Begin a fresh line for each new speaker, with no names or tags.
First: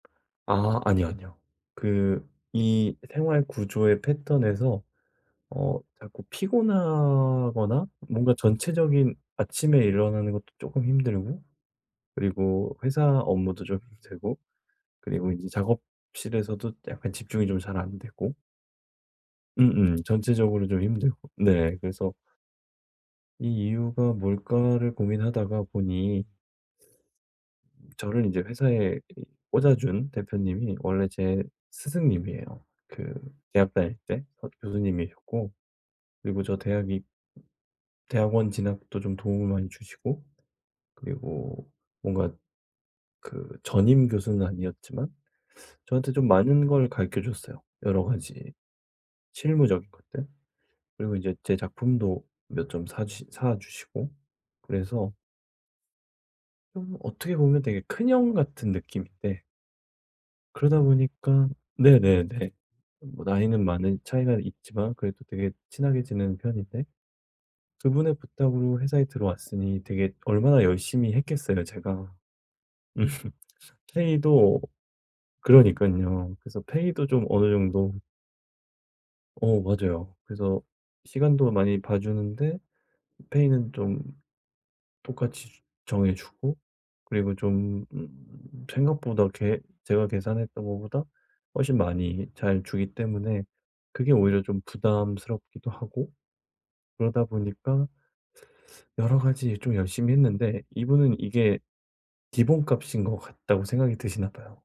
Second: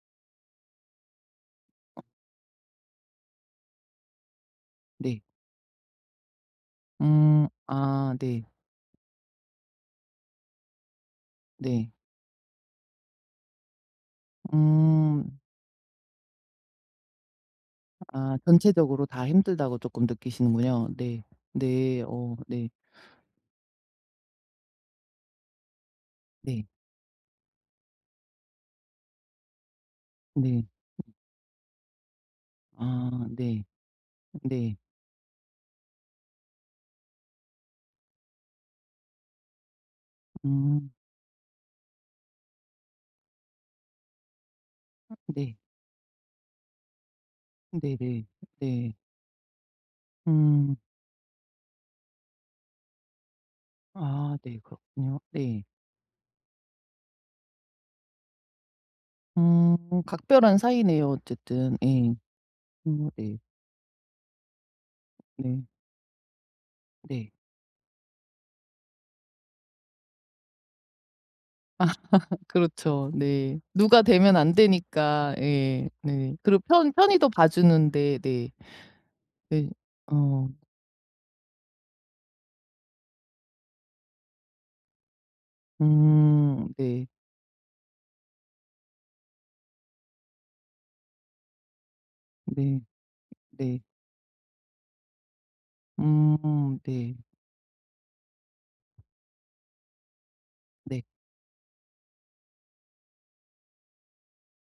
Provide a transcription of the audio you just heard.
아. 아니요, 아니요. 그 이 생활 구조의 패턴에서
네.
어 자꾸
음.
피곤하거나
아.
뭔가
네.
전체적인 아침에 일어나는 것도 쪼끔 힘들고
네.
그리고 회사 업무도 좀 힘들고 그리고
음.
이제 작업실에서도 약간 집중이 좀 잘 안 되고
아. 전체적으로 다 힘들다고
음음.
쪼끔
전체적으로 좀
느끼시는군요. 네.
힘들고. 네
네.
그래서
어. 네.
'이 이유가 뭘까?'를 고민하다가 보니
네.
저를 인제 회사에 이 꽂아준
네.
대표님이 원래 제 스승님이에요. 그
아 네.
대학 다닐 때 과
네.
교수님이셨고 그리고 저 대학이 대학원 진학도 좀 도움을 많이 주시고
음.
그리고 뭔가 그 전임 교수는 아니었지만
아 네.
저한테 좀 많은 걸 가르쳐 주셨어요 여러
네네.
가지
네.
실무적인 것들.
음.
그리고 인제 제 작품도 몇 점 사시 사 주시고.
아. 네.
그래서
그렇군요. 네.
음 어떻게 보면 되게 큰 형 같은 느낌인데
음. 각별한
그러다
사이네요
보니까
어쨌든. 예.
네네네.
음
뭐
네.
나이는 많은 차이가 있지만 그래도 되게
네.
친하게 지내는 편인데
네.
그분의 부탁으로 회사에 들어왔으니 되게 얼마나 열심히 했겠어요
아.
제가.
그렇죠. 네. 누가 되면 안
페이도
되니까. 예. 네.
그러니깐요. 그래서
그리고 편
페이도 좀
편의도
어느 정도
봐주는데. 네.
어
네.
맞아요.
어.
그래서 시간도 많이 봐주는데 페이는 좀 똑같이 정해주고
음. 네.
그리고 좀 음 생각보다 계 제가 계산했던 것보다 훨씬 많이 잘
네.
주기 때문에
네.
그게 오히려 좀 부담스럽기도 하고
음. 네.
그러다 보니까 여러 가지 좀 열심히 했는데
네.
이분은 이게 기본값인 것 같다고 생각이 드시나 봐요.